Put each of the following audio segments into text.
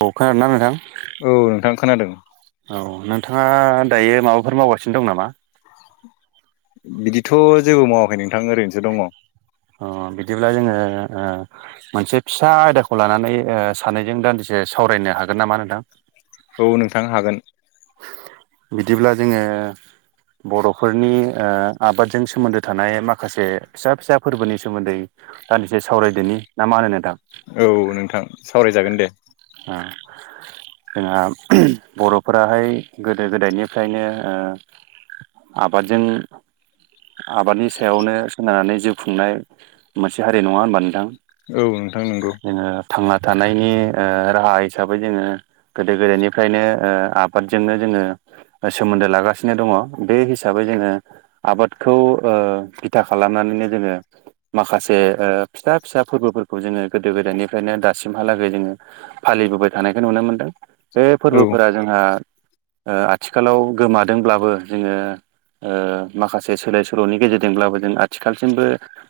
अ खोनादों ना नोंथां औ नोंथां खोनादों। औ नोंथाङा दायो माबाफोर मावगासिनो दं नामा? बिदिथ' जेबो मावाखै नोंथां ओरैनोसो दङ अ बिदिब्ला जोङो। मोनसे फिसा आयदाखौ लानानै सानैनायजों दान्दिसे सावरायनो हागोन नामा नोंथां औ नोंथां हागोन बिदिब्ला जोङो बर'फोरनि आबादजों सोमोन्दो थानाय माखासे फिसा फिसा फोरबोनि सोमोन्दै दान्दिसे सावरायदोनि ना मा होनोदां औ नोंथां सावरायजागोन दे जोंहा बर' फोराहाय गोदो गोदायनिफ्रायनो आबादजों आबादनि सायावनो सोनारनानै जिउ खुंनाय मोनसे हारि नङा होनबा नोंथां। औ नोंथां नंगौ जोङो थांना थानायनि राहा हिसाबै जोङो गोदो गोदायनिफ्रायनो ओ आबादजोंनो जोङो सोमोन्दो लागासिनो दङ बे हिसाबै जोङो आबादखौ ओ बिथा खालामनानैनो जोङो माखासे फिथसा फिसा फोरबोफोरखौ जोङो गोदो गोदायनिफ्रायनो दासिमहालागै जोङो फालिबोबाय थानायखौ नुनो मोनदों बे औ फोरबोफोरा जोंहा ओ आथिखालाव गोमादोंब्लाबो जोङो ओ माखासे सोलाय सोल'नि गेजेरजोंब्लाबो जों आथिखालसिमबो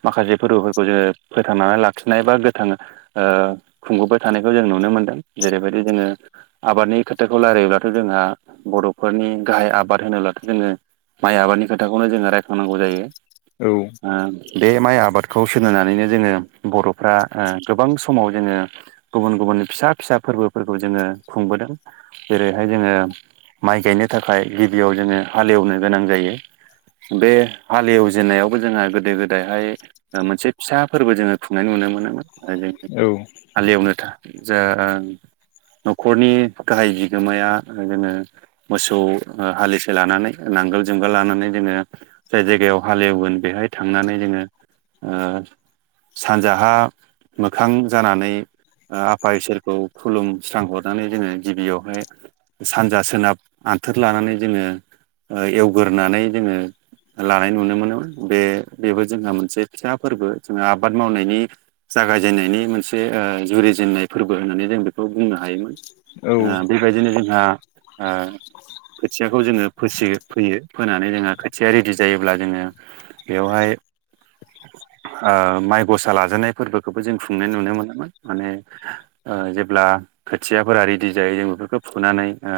माखासे फोरबोफोरखौ जोङो फोथांनानै लाखिनाय बा गोथां ओ खुंबोबाय थानायखौ जों नुनो मोनदों जेरैबायदि जोङो आबादनि खोथाखौ खौ राय्लायोब्लाथ' जोंहा बर'फोरनि गाहाय आबाद होनोब्लाथ' जोङो माइ आबादनि खोथाखौनो जोङो रायखांनांगौ जायो औ ओ बे माइ आबादखौ सोनारनानैनो जोङो बर'फ्रा गोबां समाव जोङो गुबुन गुबुन फिसा फिसा फोरबोफोरखौ जोङो खुंबोदों जेरैहाय जोङो माइ गायनो थाखाय गिबियाव जोङो हालेवनो गोनां जायो बे हालेवजेननायावबो जोंहा गोदो गोदायहाय ओ मोनसे फिसा फोरबो जोङो खुंनाय नुनो मोनोमोन आरो जों औ हाललिवनो था जा न'खरनि गाहाय बि नोमाया जोङो मोसौ हालिसे लानानै नांगोल जुंगाल लानानै बिमाया जाय जायगायाव हालेवगोन बेहाय थांनानै जोङो ओ सानजाहा मोखां जानानै आफा इसोरखौ खुलुमस्रांहरनानै जोङो गिबियावहाय सानजा सोनाब आन्थोर लानानै जोङो एवगोरोनानै जोङो लानाय नुनो मोनोमोन बे बेबो जोंहा मोनसे फिसा फोरबो जोंहा आबाद मावनायनि जागायजेननायनि मोनसे ओ जुरिजेननाय फोरबो होननानै जों बेखौ बुंनो हायोमोन औ बेबायदिनो जोंहा ओ खोथियाखौ जोङो फोसियो फोयो फोनानै जोंहा खोथिया रेडि जायोब्ला जोङो बेवहाय ओ माइ गसा लाजानाय फोरबोखौबो जों खुंनाय नुनो मोनामोन माने ओ जेब्ला खोथियाफोरा रेडि जायो जों बेफोरखौ फुनानै ओ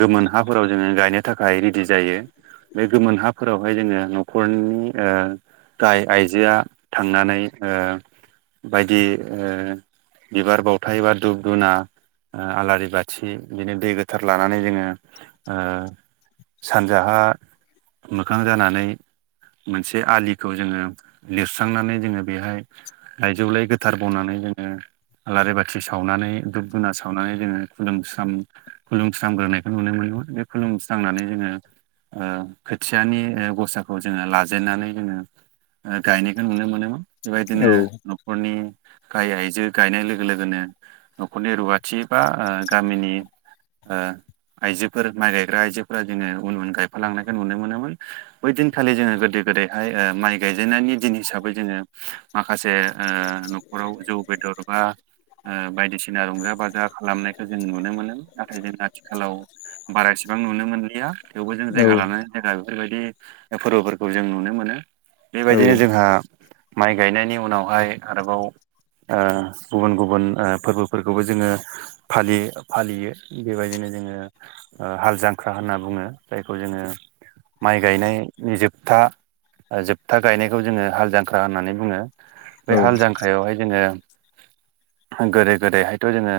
गोमोन हाफोराव जोङो गायनो थाखाय रेडि जायो बे गोमोन हाफोरावहाय जोङो न'खरनि ओ गाहाय आइजोआ थांनानै ओ बायदि ओ बिबार बावथाय बा दुब दुना आलारि बा थि बिदिनो दै गोथार लानानै जोङो ओ सानजाहा मोखां जानानै मोनसे आलिखौ जोङो लिरस्रांनानै जोङो बेहाय लाइजौलाय गोथार बावनानै जोङो आलारि बाथि सावनानै दुुब दुना सावनानै जोङो खुलुमस्रां खुलुमस्रांगोरनायखौ नुनो मोनदोंमोन बे खुलुमस्रांनानै जोङो ओ खोथियानि गसाखौ जोङो लाजेनन्नानै जोङो ओ गायनायखौ नुनो मोनोमोन बेबायदिनो औ नखरनि गाहाय आइजो गायनाय लोगो लोगोनो न'खरनि रुवाथि बा गामिनि ओ आइजोफोर माइ गायग्रा आइजोफोरा जोङो उन उन गायफालांनायखौ नुनो मोनोमोन बै दिनखालि जोङो गोदो गोदैहाय ओ माइ गायजेननायनि दिन हिसाबै जोङो माखासे ओ नखराव जौ बेदर बा ओ बायदिसिना रंजा बाजा खालामनाय खौ जों नुनो मोनो नाथाय जों आथिखालाव बारा एसेबां नुनो मोनलिया थेवबो जों औ जायगा लानानै जायगा बेफोरबायदि दा फोरबोफोरखौ जों नुनो मोनो बेबायदिनो जोंहा माइ गायनायनि उनावहाय आरोबाव ओ गुबुन गुबुन ओ फोरबोफोरखौबो जोङो फालियो फालियो बेबायदिनो जोङो ओ हाल जांख्रा होनना बुङो जायखौ जोङो माइ गायनायनि जोबथा ओ जोबथा गायनायखौ जोङो हाल जांख्रा होननानै बुङो बे हाल जांख्रायावहाय जोङो गोदो गोदायहायथ' जोङो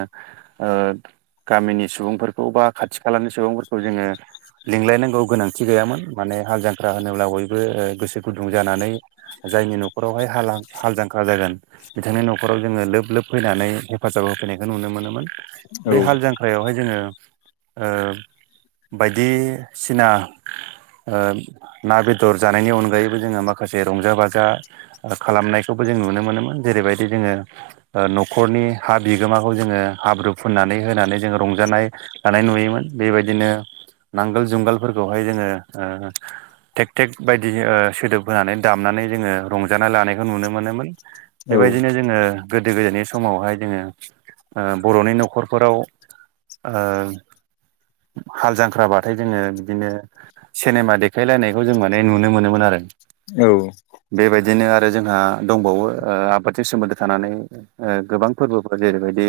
गामिनि सुबुंफोरखौ बा खाथि खालानि सुबुंफोरखौ जोङो लिंलायनांगौ गोनांथि गैयामोन माने हाल जांख्रा होनोब्ला बयबो गोसो गुदुं जानानै जायनि न'खरावहाय हा हाल जांख्रा जागोन बिथांनि न'खराव जोङो लोब लोब फैनानै हेफाजाब होफैनायखौ नुनो मोनोमोन बे औ हाल जांख्रायावहाय जोङो ओ बायदिसिना ना बेदर जानायनि अनगायैबो जोङो माखासे रंजा बाजा खालामनायखौबो जों नुनो मोनोमोन जेरैबायदि जोङो न'खरनि हा बिगोमाखौ जोङो हाब्रु फुननानै होनानै जोङो रंजानाय लानाय नुयोमोन बेबायदिनो नांगोल जुंगालफोरखौहाय जोङो टेक टेक बायदि सोदोब होनानै दामनानै जोङो रंजानाय लानायखौ नुनो मोनोमोन औ बेबायदिनो जोङो गोदो गोदायनि समावहाय जोङोओ बर'नि न'खर न'खरफोराव ओ हाल जांख्राबाथाय जोङो बिदिनो सेनेमा देखायलायनायखौ जों माने नुनो मोनोमोन आरो औ बेबायदिनो आरो जोंहा दंबावो ओ आबादजों सोमोन्दो थानानै गोबां फोरबोफोर जेरैबायदि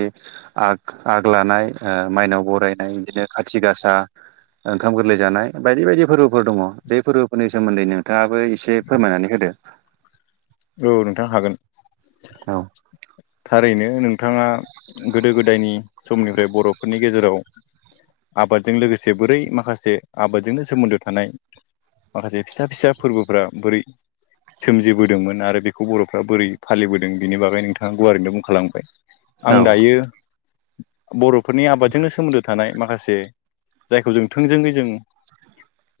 आग आग लानाय माइनाव बरायनाय बिदिनो खाथि गासा ओंखाम गोरलै जानाय बायदि बायदि फोरबोफोर दङ बे फोरबोफोरनि सोमोन्दै नोंथाङाबो एसे फोरमायनानै होदो औ नोंथां हागोन औ थारैनो नोंथाङा गोदो गोदायनि समनिफ्राय बर'फोरनि गेजेराव आबादजों लोगोसे बोरै माखासे आबादजोंनो सोमोन्दो थानाय माखासे फिसा फिसा फोरबोफ्रा बोरै सोमजिबोदोंमोन आरो बेखौ बर'फ्रा बोरै फालिबोदों बेनि बागै नोंथाङा गुवारैनो बुंखालांबाय आं औ दायो बर'फोरनि आबादजोंनो सोमोन्दो थानाय माखासे जायखौ जों थोंजोङै जों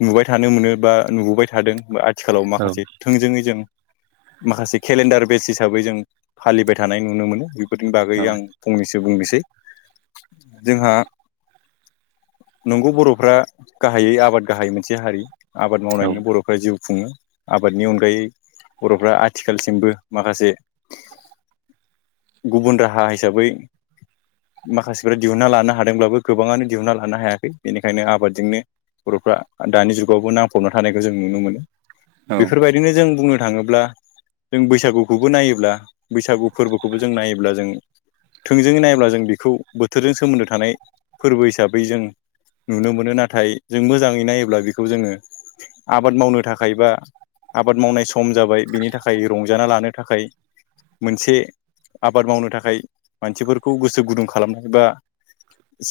नुबाय थानो मोनो बा नुबोबाय थादों आथिखालाव औ माखासे थोंजोङै जों माखासे केलेन्डार बेस हिसाबै जों फालिबाय थानाय नुनो मोनो बेफोरनि बागै औ आं फंनैसो बुंनोसै जोंहा नंगौ बर'फ्रा गाहायै आबाद गाहायै मोनसे हारि आबाद मावनायनि बर'फ्रा जिउ खुङो आबादनि अनगायै फ्रा आथिखालसिमबो माखासे गुबुन राहा हिसाबै माखासेफ्रा दिहुनना लानो हादोंब्लाबो गोबाङानो दिहुनना लानो हायाखै बेनिखायनो आबादजोंनो बरफ्रा दानि जुगावबो नांफबना थानायखौ जों नुनो मोनो औ बेफोरबायदिनो जों बुंनो थाङोब्ला जों बैसागुखौबो नायोब्ला बैसागु फोरबोखौबो जों नायोब्ला जों थोंजोङै नायोब्ला जों बेखौ बोथोरजों सोमोन्दो थानाय फोरबो हिसाबै जों नुनो मोनो नाथाय जों मोजाङै नायोब्ला बेखौ जोङो आबाद मावनो थाखाय बा आबाद मावनाय सम जाबाय बिनि थाखाय रंजाना लानो थाखाय मोनसे आबाद मावनो थाखाय मानसिफोरखौ गोसो गुदुं खालामनाय बा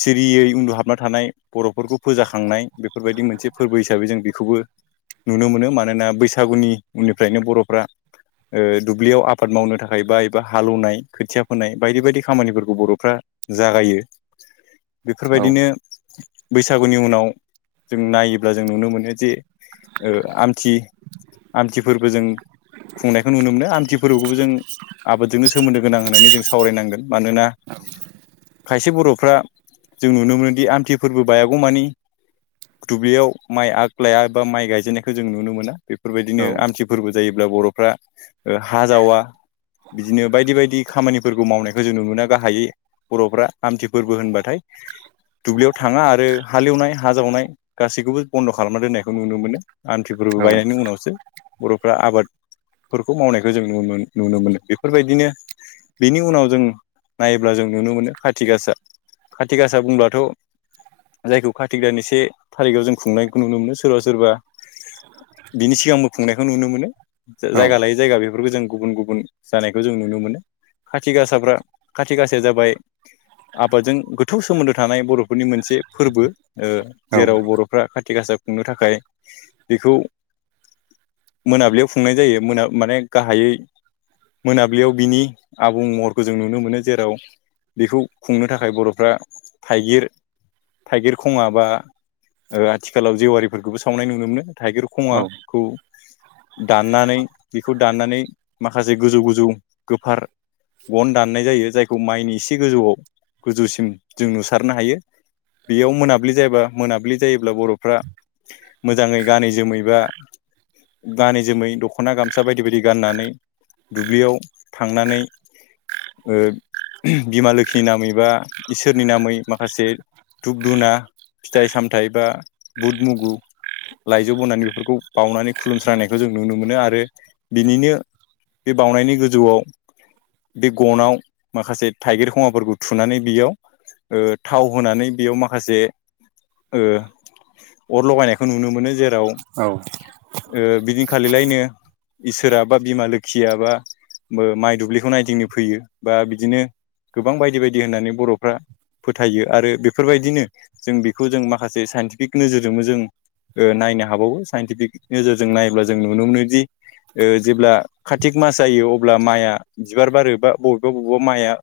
सिरियै उन्दुहाबना थानाय बरफोरखौ फोजाखांनाय बेफोरबायदि मोनसे फोरबो हिसाबै जों बेखौबो नुनो मोनो मानोना बैसागुनि उननिफ्रायनो बर'फ्रा [inaudible] ओ दुब्लियाव आबाद मावनो थाखाय बा एबा हालौनाय खोथिया फोनाय बायदि बायदि खामानिफोरखौ बर'फ्रा जागायो [inaudible] औ बेफोरबायदिनो बैसागुनि उनाव जों नायोब्ला जों नुनो मोनो जे ओ आमथि आमथिफोरबो जों खुंनायखौ नुनो मोनो आमथि फोरबोखौबो जों आबादजोंनो सोमोन्दो गोनां होननानै जों स सावरायनांगोन मानोना खायसे बरफ्रा जों नुनो मोनोदि आमथि फोरबो बायागौमानि दुब्लियाव माइ आग लाया बा माइ गायजेननायखौ जों नुनो मोना औ बेफोरबायदिनो आमथि फोरबो जायो। ब्ला बरफ्रा हा जावा। बिदिनो बायदि बायदि खामानिफोरखौ मावनायखौ जों नुबोना गाहायै बरफ्रा आमथि फोरबो होनबाथाय दुब्लियाव थाङा आरो हालेवनाय हा जावनाय गासैखौबो बन्द खालामना दोननायखौ नुनो मोनो। आमथि फोरबो बायनायनि उनावसो बरफ्रा आबाद फोरखौ मावनायखौ जों नु मोन नुनो मोनो बेफोरबायदिनो बिनि उनाव जों नायोब्ला जों नुनो मोनो खाथि गासा खाथि गासा बुंब्लाथ जायखौ खाथिग दानि से थारिखआव जों खुंनायखौ नुनो मोनो, सोरबा सोरबा बिनि सिगांबो खुंनायखौ नुनो मोनो। जा औ जायगा लायै जायगा बेफोरखौ जों गुबुन गु गुबुन जानायखौ जों नुनो मोनो खाथि गासाफ्रा खाथि गाासाया जाबाय आबादजों गोथौ सोमोन्दो थानाय बरफोरनि मोनसे फोरबो ओ जेराव बर फोरा खाथि गासा खुंनो थाखाय बेखौ मोनाबिलियाव खुंनाय जायो मोना माने गाहायै मोनाबिलियाव बिनि आबुं महरखौ जों नुनो मोनो जेराव बेखौ खुंनो थाखाय बरफ्रा थाइगिर थाइगिर खङा बा ओ आथिखालाव जेवारिफोरखौबो सावनाय नुनो मोनो। थाइगिर खङा खौ दाननानै बेखौ दाननानै माखासे गोजौ गोजौ गोफार गन दाननाय जायो जायखौ माइनि एसे गोजौआव गोजौसिम जों नुसारनो हायो। बेयाव मोनाब्लि जायाबा मोनाब्लि जायोब्ला बरफ्रा मोजाङै गानै जोमैबा गानै जोमै दखना गामसा बायदि बायदि गाननानै दुब्लियाव थांनानै ओ बिमा लोखिनि नामै बा इसोरनि नामै माखासे धुप धुना फिथाइ सामथाइ बा बुद मुगु लाइजौ बनानै बेफोरखौ बावनानै खुलुमस्रायनाय खौ जों नुनो मोनो आरो बिनिनो बे बावनायनि गोजौआव बे गनाव माखासे थाइगिर खवाफोरखौ थुनानै बियाव ओ थाव होनानै बेयाव माखासे ओ अर लगायनायखौ नुनो मोनो जेराव औ बिदिनो खालिलायनो इसोरा बा बिमा लोखिआ बा माइ दुब्लिखौ नायदिंनो फैयो। बा बिदिनो गोबां बायदि बायदि होननानै बर'फ्रा फोथायो आरो बेफोरबायदिनो जों बेखौ जों माखासे साइन्टिफिक नोजोरजोंबो जों नायनो हाबावो साइन्टिफिक नोजोरजों नाय्ला जों नुनो मोनोदि जेब्ला कार्तिक मास जायो अब्ला माइआ बिबार बारोबा बबेबा बबेबा माइआ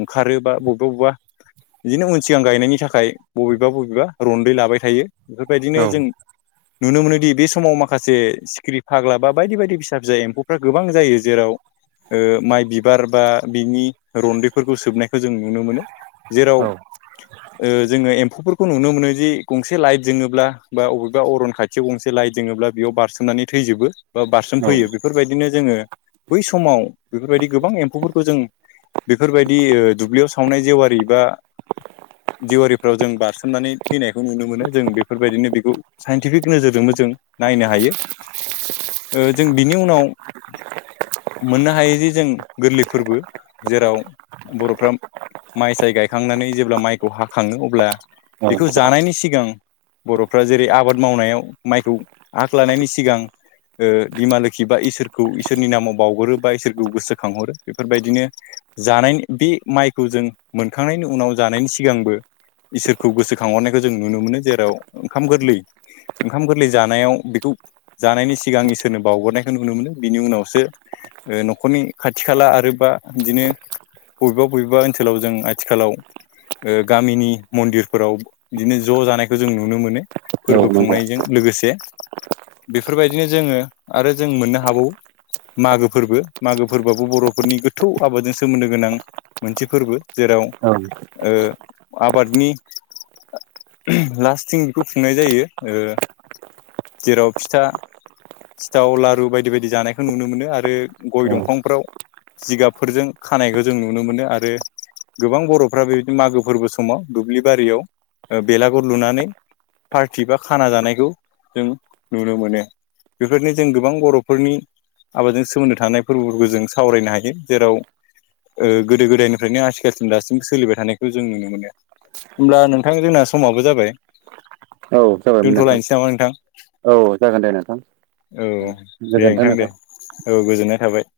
ओंखारोबा बबेबा बबेबा बिदिनो उन सिगां गायनायनि थाखाय बबेबा बबेबा रन्दै लाबाय थायो। बेफोरबायदिनो जों नुनो मोनोदि बे समाव माखासे सिक्रि फाग्ला बा बायदि बायदि फिसा फिसा एम्फौफ्रा गोबां जायो जेराव माइ बिबार बा बिनि रन्दैफोरखौ सोबनायखौ जों नुनो मोनो। जेराव औ जोङो एम्फौफोरखौ नुनो मोनो जि गंसे लाइट जोङोब्ला बा बबेबा अरन खाथि खसे गंसे लाइट जोङोब्ला बेयाव बारसोमनानै थैजोबो बा बारसोम औ फैयो बे बेफोरबायदिनो जोङो बै समाव बेफोरबायदि गोबां एम्फौफोरखौ जों बेफोरबायदि ओ दुब्लियाव सावनाय जेवारि बा जिेवारिफ्राव जों बारसोमनानै फैनायखौ नुनो मोनो जों बेफोरबायदिनो बेखौ साइन्टिफिक नोजोरजोंबो जों नायनो हायो। ओ जों बिनि उनाव मोननो हायो जे जों गोरलै फोरबो जेराव बर'फ्रा माइ साय गायखांनानै जेब्ला माइखौ हाखाङो अब्ला बेखौ जानायनि सिगां बर'फ्रा जेरै आबाद मावनायाव माइखौ आग लानायनि सिगां ओ बिमा लोखि बा इसोरखौ इसोरनि नामाव बावगरो बा इसोरखौ गोसोखांहरो बेफोरबायदिनो जानायनि बे माइखौ जों मोनखांनायनि उनाव जानायनि सिगांबो इसोरखौ गोसोखांहरनायखौ जों नुनो मोनो जेराव ओंखाम गोरलै ओंखाम गोरलै जानायाव बेखौ जानायनि सिगां इसोरनो बावगरनायखौ नुनो मोनो बिनि उनावसो ओ न'खरनि खाथि खाला आरोबा बिदिनो बबेबा बबेबा ओनसोलाव जों आथिखालाव ओ गामिनि मन्दिरफोराव बिदिनो ज' जानायखौ जों नुनो मोनो। फोरबो औ नंगौ खुंनायजों लोगोसे बेफोरबायदिनो जोङो आरो जों मोननो हाबावो मागो फोरबो मागो फोरबोआबो बर'फोरनि गोथौ आबादजों सोमोन्दो गोनां मोनसे फोरबो। जेराव औ ओ आबादनि लास्थिं बेखौ खुंनाय जायो जेराव फिथा सिथाव लारु बायदि बायदि जानायखौ नुनो मोनो। आरो गय औ दंफांफ्राव जिगाबफोरजों खानायखौ जों नुनो मोनो। आरो गोबां बर'फ्रा बेबायदिनो मागो फोरबो समाव दुब्लि बारियाव ओ बेलागुर लुनानै पार्टि बा खाना जानायखौ जों नुनो मोनो। बेफोरनो जों गोबां बर'फोरनि आबादजों सोमोन्दो थानाय फोरबोफोरखौ जों सावरायनो हायो जेराव ओ गोदो गोदायनिफ्रायनो आथिखालसिम दासिमबो सोलिबाय थानायखौ जों नुनो मोनो। होमब्ला नोंथां जोंना समाबो जाबाय। औ जाबायमोन नोंथां। दोनथ'लायनोसै नामा नोंथां औ जागोन दे नोंथां। औ दे नोंथां दे औ गोजोननाय थाबाय।